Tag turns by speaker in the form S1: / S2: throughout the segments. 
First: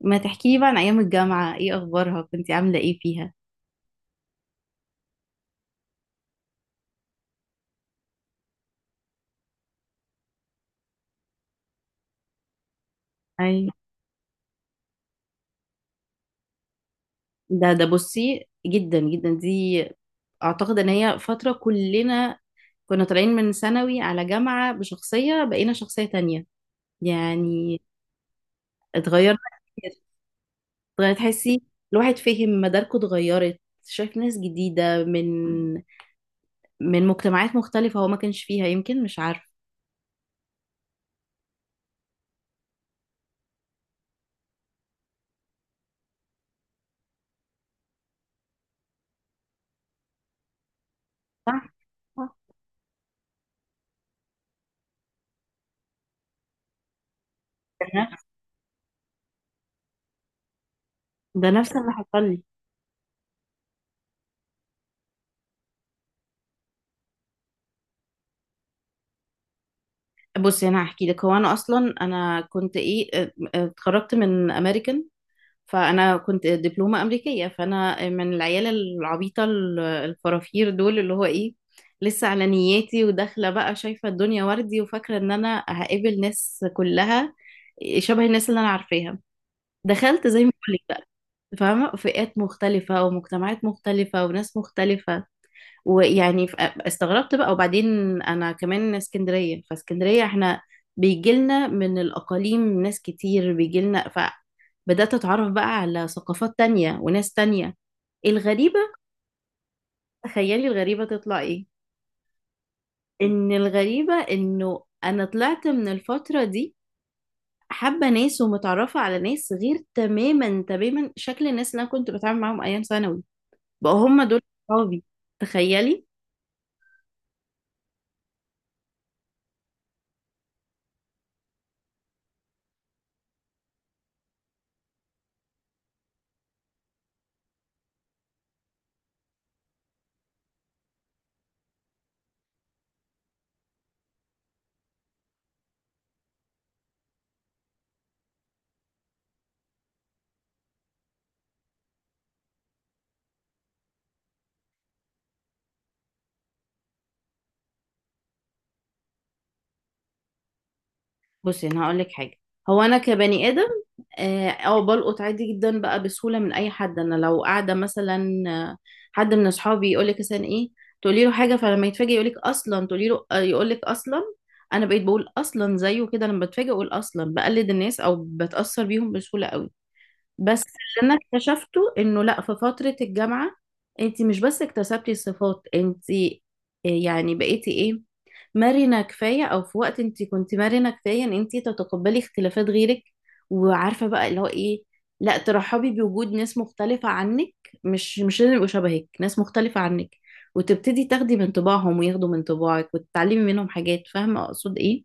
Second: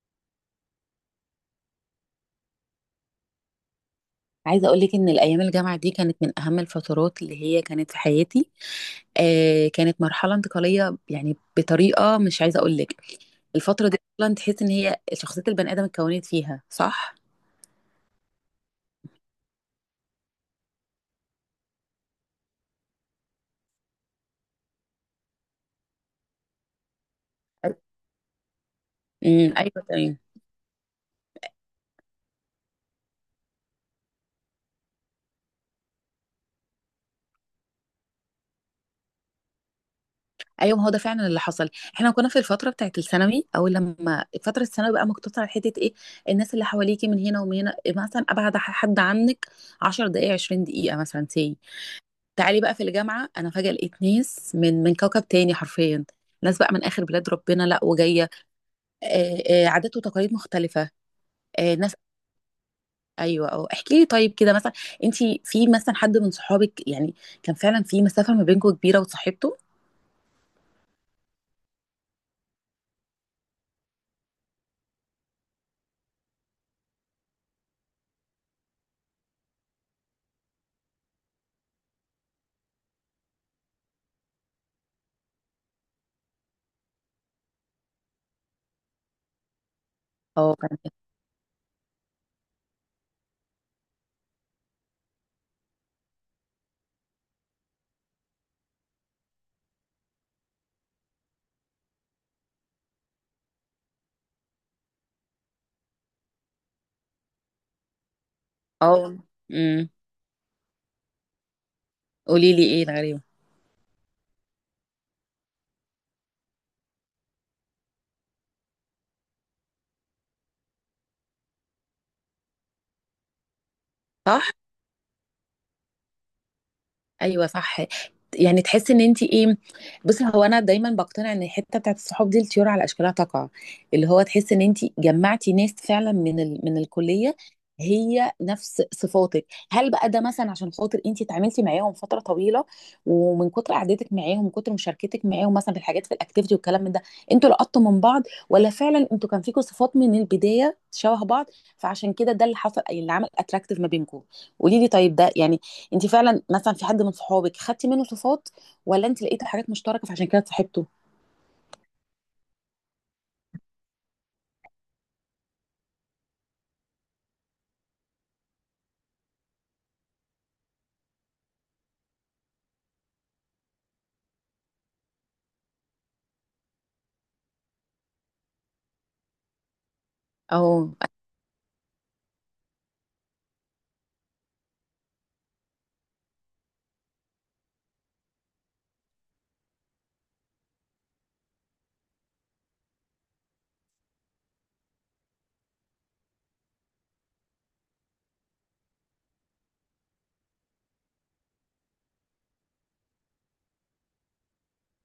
S1: ما تحكيلي بقى عن ايام الجامعه ايه اخبارها كنتي عامله ايه فيها؟
S2: عايزه اقول لك ان الايام الجامعه دي كانت من اهم الفترات اللي هي كانت في حياتي. كانت مرحله انتقاليه، يعني بطريقه مش عايزه اقول لك.
S1: أي.
S2: الفتره دي اصلا تحس ان هي شخصيه البني ادم اتكونت فيها، صح؟
S1: ده بصي جدا جدا دي. اعتقد ان هي فتره كلنا كنا طالعين من ثانوي على جامعه بشخصيه، بقينا شخصيه تانية. يعني اتغيرنا
S2: امم، ايوه،
S1: كتير.
S2: تمام.
S1: اتغيرت تحسي، الواحد فهم مداركه اتغيرت. شايف ناس جديده من مجتمعات مختلفه هو ما كانش فيها، يمكن مش عارف.
S2: ايوه، ما هو ده فعلا اللي حصل. احنا كنا في الفتره بتاعت الثانوي، او لما فتره الثانوي بقى مقتصره على حته ايه، الناس اللي حواليكي من هنا ومن هنا. مثلا ابعد حد عنك 10 دقائق، 20 دقيقه مثلا سي.
S1: صح. صح.
S2: تعالي بقى في الجامعة، أنا فجأة لقيت ناس من كوكب تاني حرفيا. ناس بقى من آخر بلاد ربنا لا
S1: ده نفس
S2: وجاية. عادات وتقاليد مختلفة.
S1: ده نفس اللي
S2: ناس.
S1: حصل لي.
S2: أيوة، احكي لي طيب كده مثلا. أنتي في مثلا حد من صحابك، يعني كان فعلا في مسافة ما بينكم كبيرة وصاحبته؟
S1: بصي انا هحكي لك. هو انا اصلا كنت ايه، اتخرجت من امريكان، فانا كنت دبلومه امريكيه، فانا من العيال العبيطه الفرافير دول اللي هو ايه، لسه على نياتي وداخله بقى شايفه الدنيا وردي وفاكره ان انا هقابل ناس كلها شبه الناس اللي انا عارفاها. دخلت زي ما
S2: أه
S1: بقول
S2: كان
S1: لك بقى، فاهمه، فئات مختلفه ومجتمعات مختلفه وناس مختلفه، ويعني استغربت بقى. وبعدين انا كمان اسكندريه، فاسكندريه احنا بيجيلنا من الاقاليم ناس كتير بيجيلنا. فبدات اتعرف بقى على ثقافات تانية وناس تانية. الغريبه،
S2: أه أمم
S1: تخيلي الغريبه تطلع ايه؟
S2: قولي لي إيه الغريبة؟
S1: ان الغريبه انه انا طلعت من الفتره دي حابه ناس ومتعرفه على ناس غير تماما تماما شكل الناس اللي انا كنت بتعامل معاهم ايام ثانوي. بقى هم دول
S2: صح؟
S1: صحابي. تخيلي.
S2: ايوه، صح. يعني تحس ان انت ايه. بصي، هو انا دايما بقتنع ان الحته بتاعت الصحاب دي الطيور على اشكالها تقع. اللي هو تحس ان انت جمعتي ناس فعلا من الكليه، هي نفس صفاتك. هل بقى ده مثلا عشان خاطر انت اتعاملتي معاهم فتره طويله، ومن كتر قعدتك معاهم، من كتر مشاركتك معاهم مثلا في الحاجات، في الاكتيفيتي والكلام من ده، انتوا لقطتوا من بعض؟ ولا فعلا انتوا كان فيكم صفات من البدايه شبه بعض، فعشان كده ده اللي حصل، اللي عمل اتراكتيف ما بينكم؟ قولي لي طيب، ده يعني انت فعلا مثلا في حد من صحابك خدتي منه صفات، ولا انت لقيتي حاجات مشتركه فعشان كده صاحبته؟
S1: بصي انا هقول لك حاجه. هو انا كبني ادم، او بلقط عادي جدا بقى بسهوله من اي حد. انا لو قاعده مثلا، حد من اصحابي يقول لك مثلا ايه، تقولي له حاجه فلما يتفاجئ يقول لك اصلا، تقولي له يقول لك اصلا. انا بقيت بقول اصلا زيه كده، لما بتفاجئ اقول اصلا، بقلد الناس او بتاثر بيهم بسهوله قوي. بس
S2: او،
S1: اللي انا اكتشفته انه لا، في فترة الجامعة انت مش بس اكتسبتي صفات، انت يعني بقيتي ايه، مرنة كفاية، او في وقت انت كنت مرنة كفاية ان انت تتقبلي اختلافات غيرك. وعارفة بقى اللي هو ايه، لا ترحبي بوجود ناس مختلفة عنك. مش لازم يبقوا شبهك، ناس مختلفة عنك. وتبتدي تاخدي من طباعهم وياخدوا من طباعك وتتعلمي منهم حاجات. فاهمة اقصد ايه؟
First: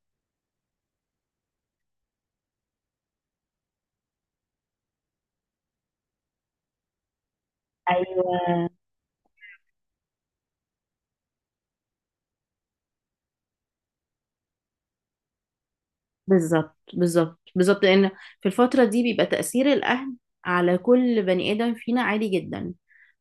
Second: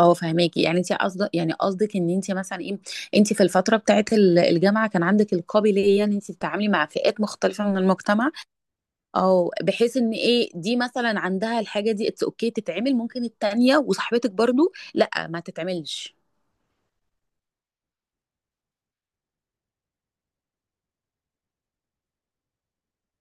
S2: او فهماكي؟ يعني انت قصدك، يعني قصدك ان انت مثلا ايه، انت في الفتره بتاعت الجامعه كان عندك القابليه ان انت تتعاملي مع فئات مختلفه من
S1: ايوه
S2: المجتمع. او بحيث ان ايه، دي مثلا عندها الحاجه دي اتس اوكي تتعمل، ممكن التانيه وصاحبتك برضو لا ما تتعملش.
S1: بالظبط بالظبط بالظبط، لان في الفتره دي بيبقى تاثير الاهل على كل بني ادم فينا عالي جدا.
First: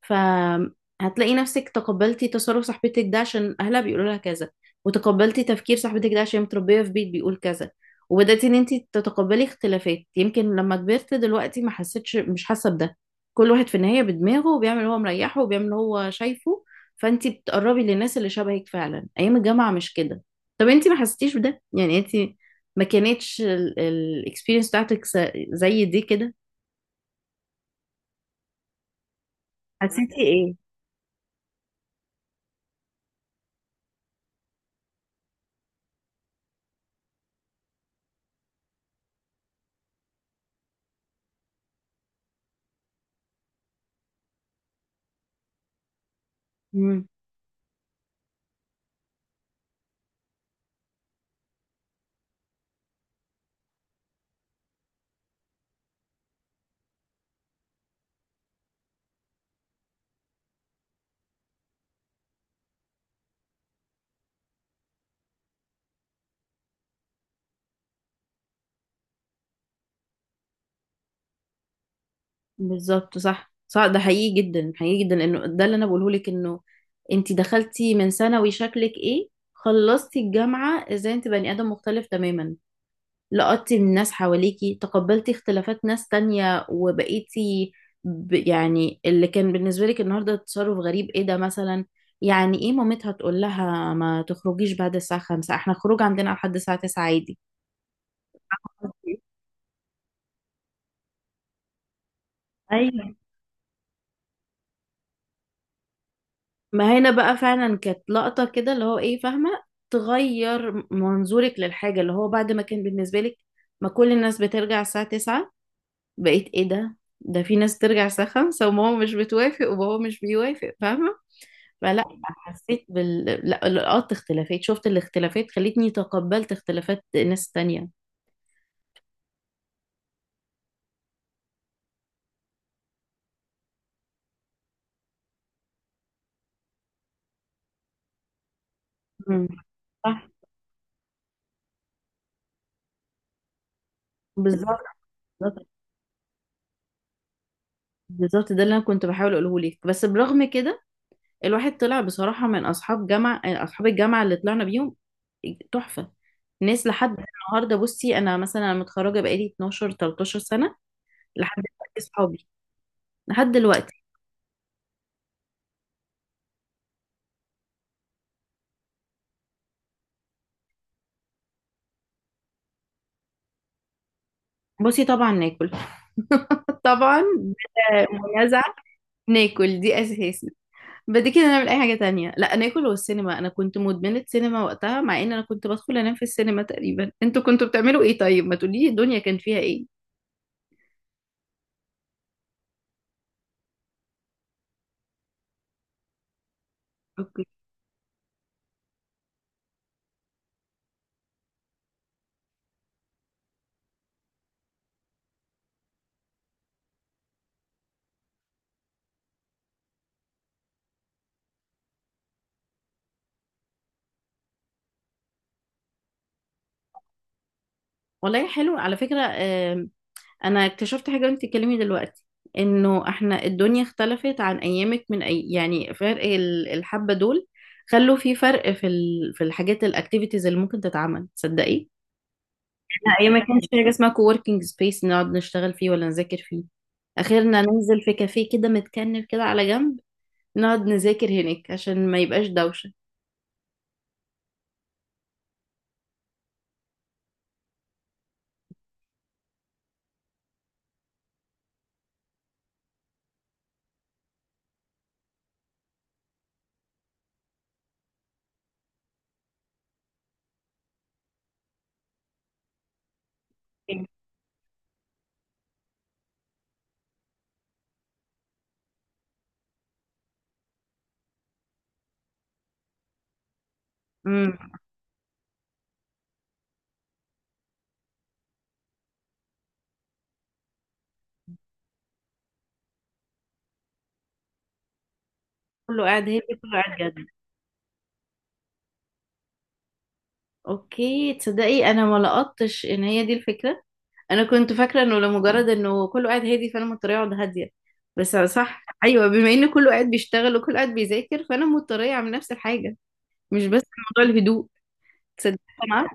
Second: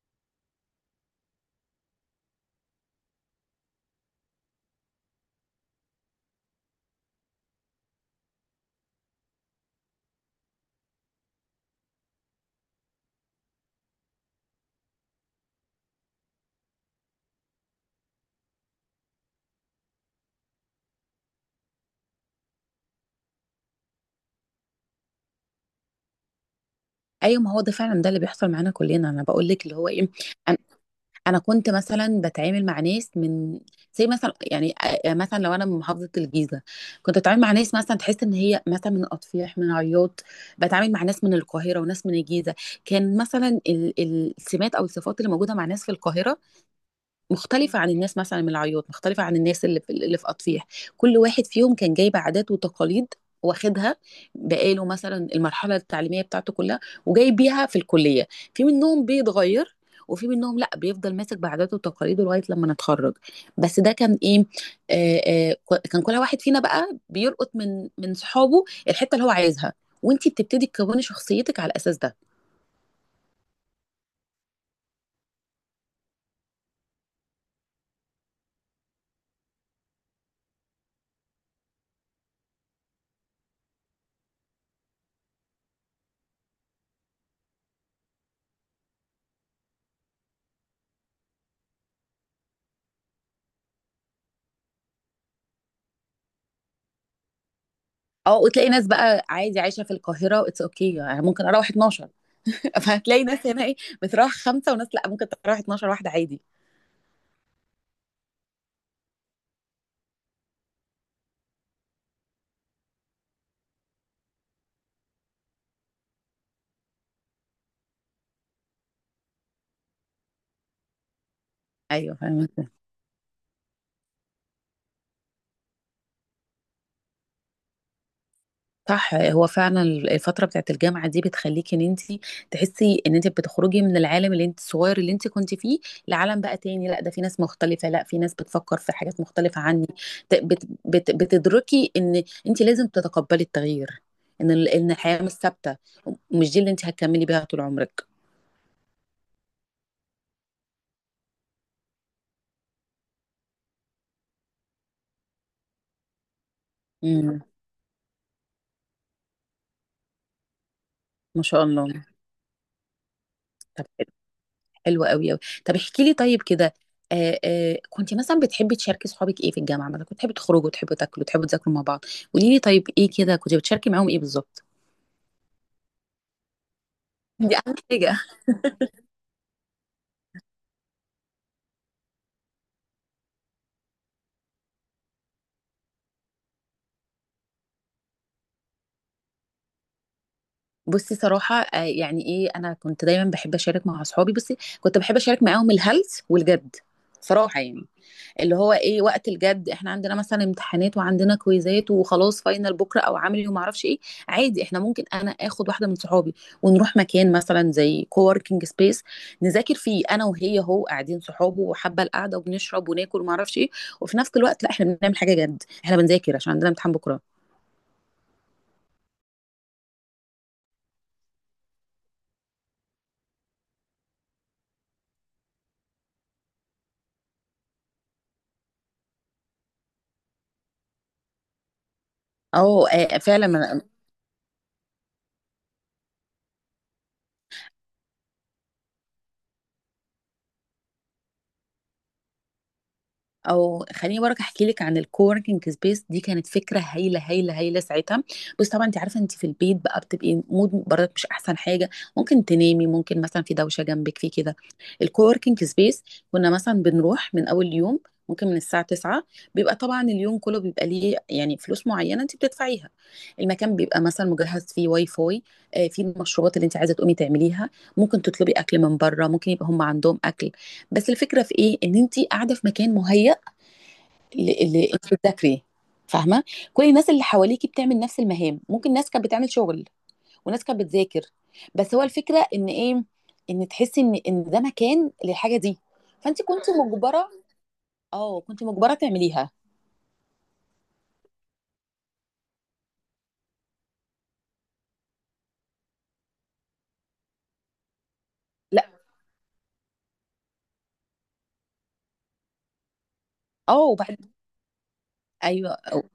S1: فهتلاقي نفسك تقبلتي تصرف صاحبتك ده عشان اهلها بيقولوا لها كذا، وتقبلتي تفكير صاحبتك ده عشان متربيه في بيت بيقول كذا. وبدأتي ان انت تتقبلي اختلافات. يمكن لما كبرت دلوقتي ما حسيتش، مش حاسه بده. كل واحد في النهايه بدماغه، وبيعمل هو مريحه وبيعمل هو شايفه. فانت بتقربي للناس اللي شبهك فعلا ايام الجامعه، مش كده؟ طب انت ما حسيتيش بده يعني؟ انت ما كانتش الاكسبيرينس بتاعتك زي دي كده؟
S2: ايوه، ما هو ده فعلا ده اللي بيحصل معانا كلنا، انا بقول لك اللي هو ايه.
S1: حسيتي ايه؟
S2: انا كنت مثلا بتعامل مع ناس من، زي مثلا، يعني مثلا لو انا من محافظه الجيزه، كنت بتعامل مع ناس مثلا تحس ان هي مثلا من اطفيح، من عياط، بتعامل مع ناس من القاهره وناس من الجيزه. كان مثلا السمات او الصفات اللي موجوده مع ناس في القاهره
S1: امم.
S2: مختلفة عن الناس مثلا من العياط، مختلفة عن الناس اللي في أطفيح. كل واحد فيهم كان جايب عادات وتقاليد واخدها بقاله مثلا المرحلة التعليمية بتاعته كلها، وجاي بيها في الكلية. في منهم بيتغير، وفي منهم لا، بيفضل ماسك بعاداته وتقاليده لغاية لما نتخرج. بس ده كان ايه، كان كل واحد فينا بقى بيلقط من صحابه الحتة اللي هو عايزها، وانتي بتبتدي تكوني شخصيتك على الاساس ده.
S1: بالظبط. صح صح، ده حقيقي جدا، حقيقي جدا. انه ده اللي انا بقوله لك، انه انت دخلتي من ثانوي شكلك ايه، خلصتي الجامعة ازاي انت بني ادم مختلف تماما. لقطتي من ناس حواليكي، تقبلتي اختلافات ناس تانية وبقيتي يعني اللي كان بالنسبة لك النهاردة تصرف غريب ايه ده مثلا، يعني ايه مامتها تقول لها ما تخرجيش بعد الساعة خمسة، احنا خروج عندنا لحد الساعة تسعة عادي.
S2: اه، وتلاقي ناس
S1: قصدي.
S2: بقى عادي عايشه في القاهره اتس اوكي okay. يعني ممكن اروح 12.
S1: ايوه.
S2: فهتلاقي ناس هنا ايه، بتروح خمسه، وناس لا ممكن تروح 12 واحده عادي.
S1: ما هنا بقى فعلا كانت لقطة كده اللي هو ايه، فاهمة، تغير منظورك للحاجة، اللي هو بعد ما كان بالنسبة لك ما كل الناس بترجع الساعة 9، بقيت ايه ده، ده في ناس ترجع الساعة 5 وماما مش بتوافق وبابا مش بيوافق، فاهمة؟ فلا
S2: ايوه، فاهمة.
S1: حسيت بال، لا لقطت اختلافات، شفت الاختلافات خلتني تقبلت اختلافات ناس تانية.
S2: صح، هو فعلا الفتره بتاعت الجامعه دي بتخليكي ان انت تحسي ان انت بتخرجي من العالم اللي انت الصغير اللي انت كنت فيه، لعالم بقى تاني، لا ده في ناس مختلفه، لا في ناس بتفكر في حاجات
S1: مم.
S2: مختلفه عني.
S1: صح.
S2: ت- بت بت بتدركي ان انت لازم تتقبلي التغيير، ان ال-
S1: بالظبط
S2: ان الحياه مش
S1: بالظبط
S2: ثابته، مش دي اللي انت هتكملي بيها طول عمرك.
S1: بالظبط، ده اللي انا كنت بحاول اقوله لك. بس برغم كده الواحد طلع بصراحة من أصحاب جامعة، أصحاب الجامعة اللي طلعنا بيهم تحفة. ناس لحد
S2: امم،
S1: النهاردة. بصي أنا مثلا أنا متخرجة بقالي 12 13 سنة.
S2: ما
S1: لحد
S2: شاء
S1: دلوقتي
S2: الله.
S1: صحابي، لحد
S2: طب،
S1: دلوقتي.
S2: حلو قوي قوي. طب احكي لي طيب كده، كنت مثلا بتحبي تشاركي صحابك ايه في الجامعه؟ مثلا كنت تحبي تخرجوا، تحبوا تاكلوا، تحبوا تذاكروا مع بعض؟ قولي لي طيب، ايه كده كنت بتشاركي معاهم ايه بالظبط؟
S1: بصي طبعا ناكل. طبعا
S2: دي اهم
S1: بلا
S2: حاجه.
S1: منازع. ناكل دي أساسي. بعد كده نعمل أي حاجة تانية. لا ناكل والسينما، أنا كنت مدمنة سينما وقتها، مع إن أنا كنت بدخل أنام في السينما تقريبا. أنتوا كنتوا بتعملوا إيه طيب؟ ما تقولي الدنيا كان فيها إيه.
S2: بصي، صراحه يعني ايه، انا كنت دايما بحب اشارك مع اصحابي، بصي كنت بحب اشارك معاهم الهلس والجد.
S1: أوكي.
S2: صراحه يعني، اللي هو ايه، وقت الجد احنا عندنا مثلا امتحانات وعندنا كويزات وخلاص فاينل بكره او عملي وما اعرفش ايه. عادي احنا ممكن انا اخد واحده من صحابي ونروح مكان مثلا زي كووركينج سبيس، نذاكر فيه انا وهي، هو قاعدين صحابه وحابه القعده، وبنشرب وناكل وما اعرفش ايه، وفي نفس الوقت لا احنا بنعمل حاجه جد، احنا بنذاكر عشان عندنا امتحان بكره.
S1: والله حلو على فكرة. انا اكتشفت حاجه وانت بتتكلمي دلوقتي، انه احنا الدنيا اختلفت عن ايامك. من يعني فرق الحبه دول خلوا في فرق في في الحاجات الاكتيفيتيز اللي ممكن تتعمل، تصدقي؟
S2: اه،
S1: احنا ايام ما كانش في
S2: فعلا.
S1: حاجه اسمها كووركينج سبيس نقعد نشتغل فيه ولا نذاكر فيه. اخرنا ننزل في كافيه كده متكنف كده على جنب، نقعد نذاكر هناك عشان ما يبقاش دوشه.
S2: او خليني برك احكي لك عن الكووركينج سبيس دي، كانت فكره هايله هايله هايله ساعتها. بس طبعا انت عارفه انت في البيت بقى بتبقي مود برضك مش احسن حاجه، ممكن تنامي، ممكن مثلا في دوشه جنبك، في كده. الكووركينج سبيس، كنا مثلا بنروح من اول يوم، ممكن من الساعة 9. بيبقى طبعا اليوم كله بيبقى ليه يعني فلوس معينة انت بتدفعيها. المكان بيبقى مثلا مجهز فيه واي فاي، فيه المشروبات اللي انت عايزة تقومي تعمليها. ممكن تطلبي اكل من بره، ممكن يبقى هم عندهم اكل. بس الفكرة في ايه، ان انت قاعدة في مكان مهيأ اللي,
S1: امم.
S2: اللي انت بتذاكري، فاهمه؟ كل الناس اللي حواليكي بتعمل نفس المهام، ممكن ناس كانت بتعمل شغل وناس كانت بتذاكر، بس هو الفكره ان ايه، ان تحسي ان ده مكان للحاجه دي.
S1: كله قاعد هادي
S2: فانت كنت
S1: كله قاعد جد.
S2: مجبره، اه كنت مجبره تعمليها.
S1: اوكي تصدقي، انا ما لقطتش ان هي دي الفكره. انا كنت فاكره انه لمجرد انه كله قاعد هادي فانا مضطره اقعد هاديه. بس صح،
S2: لا،
S1: ايوه، بما ان كله قاعد بيشتغل وكله قاعد بيذاكر فانا مضطره اعمل نفس الحاجه. مش
S2: اه
S1: بس
S2: وبعد،
S1: موضوع الهدوء، تصدق؟
S2: ايوه،
S1: معاك.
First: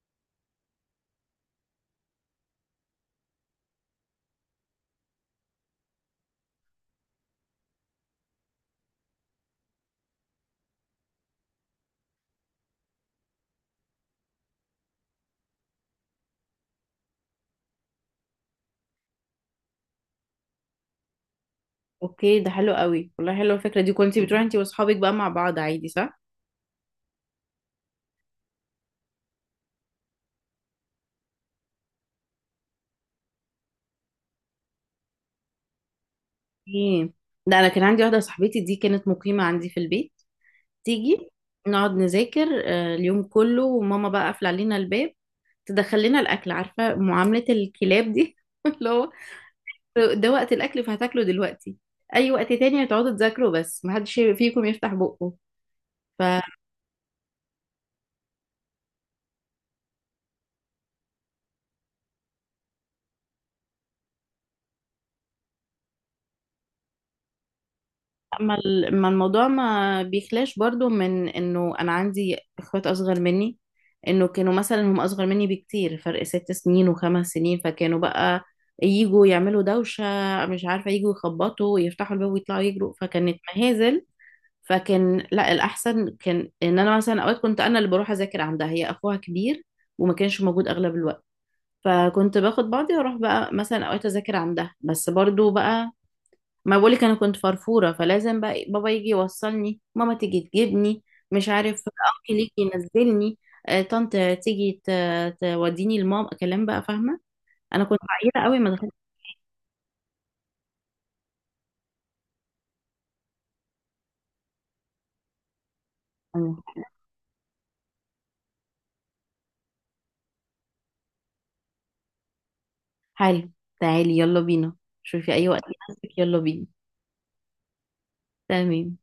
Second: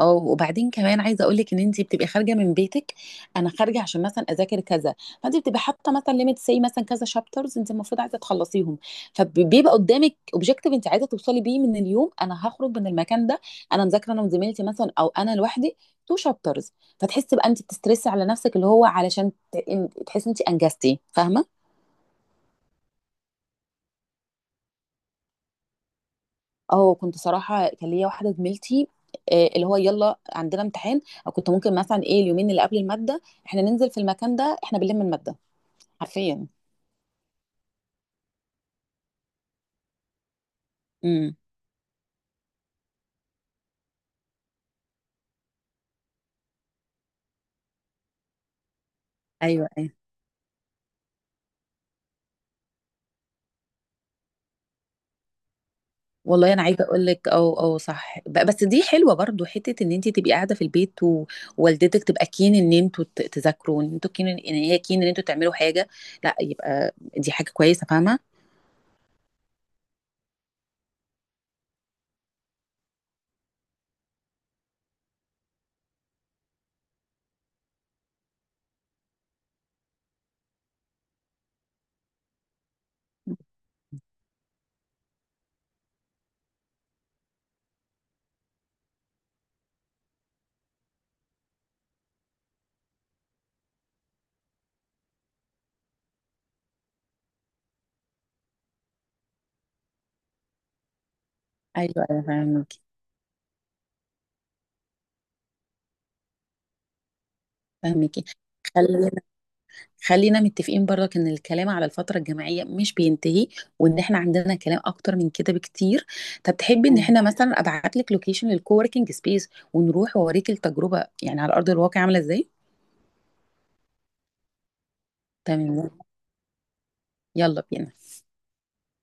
S2: اه وبعدين كمان عايزه اقول لك ان انت بتبقي خارجه من بيتك. انا خارجه عشان مثلا اذاكر كذا، فانت بتبقي حاطه مثلا ليميت سي مثلا كذا شابترز، انت المفروض عايزه تخلصيهم. فبيبقى قدامك اوبجيكتيف انت عايزه توصلي بيه من اليوم، انا هخرج من المكان ده انا مذاكره انا وزميلتي مثلا او انا لوحدي، تو شابترز. فتحسي بقى انت بتسترسي على نفسك اللي هو علشان تحسي انت انجزتي، فاهمه؟
S1: اوكي ده حلو قوي، والله حلوه الفكره دي. كنتي بتروحي انتي واصحابك بقى مع بعض عادي، صح؟
S2: اه، كنت صراحة كان ليا واحدة زميلتي، اللي هو يلا عندنا امتحان. او كنت ممكن مثلا ايه، اليومين اللي قبل المادة احنا ننزل في المكان ده احنا بنلم المادة حرفيا.
S1: ايه ده، انا كان عندي واحده صاحبتي دي كانت مقيمه عندي في البيت. تيجي
S2: امم،
S1: نقعد نذاكر اليوم كله، وماما بقى قافله علينا الباب، تدخل لنا الاكل، عارفه، معامله الكلاب دي اللي هو
S2: ايوه، ايوه.
S1: ده وقت الاكل فهتاكله دلوقتي، اي وقت تاني هتقعدوا تذاكروا بس محدش فيكم يفتح بقه. فما
S2: والله انا عايزه اقول لك او، او صح، بس دي حلوه برضو حته ان انت تبقي قاعده في البيت، ووالدتك تبقى كين ان انتوا تذاكروا، ان انتوا كين ان هي كين ان انتوا تعملوا حاجه، لا يبقى دي حاجه كويسه، فاهمه؟
S1: ما الموضوع ما بيخلاش برضو من انه انا عندي اخوات اصغر مني، انه كانوا مثلا هم اصغر مني بكتير، فرق ست سنين وخمس سنين، فكانوا بقى يجوا يعملوا دوشة، مش عارفة، يجوا يخبطوا ويفتحوا الباب ويطلعوا يجروا، فكانت مهازل. فكان لا، الأحسن كان إن أنا مثلا أوقات كنت أنا اللي بروح أذاكر عندها. هي أخوها كبير وما كانش موجود أغلب الوقت. فكنت باخد بعضي واروح بقى مثلا اوقات اذاكر عندها. بس برضو بقى، ما بقولك انا كنت فرفوره، فلازم بقى إيه، بابا يجي يوصلني، ماما تيجي تجيبني، مش عارف
S2: ايوه، انا
S1: اخي ليك
S2: فاهمك،
S1: ينزلني، طنط تيجي توديني لماما، كلام بقى، فاهمه. انا كنت
S2: فاهمك.
S1: عيله قوي ما دخلت.
S2: خلينا خلينا متفقين برضك ان الكلام على الفتره الجامعيه مش بينتهي، وان احنا عندنا كلام اكتر من كده بكتير. طب تحبي ان احنا مثلا ابعت لك لوكيشن للكووركينج سبيس ونروح واوريك التجربه، يعني على ارض الواقع عامله ازاي؟
S1: حالي، تعالي يلا بينا. شوفي اي وقت
S2: تمام،
S1: يناسبك، يلا بينا.
S2: يلا بينا.
S1: تمام.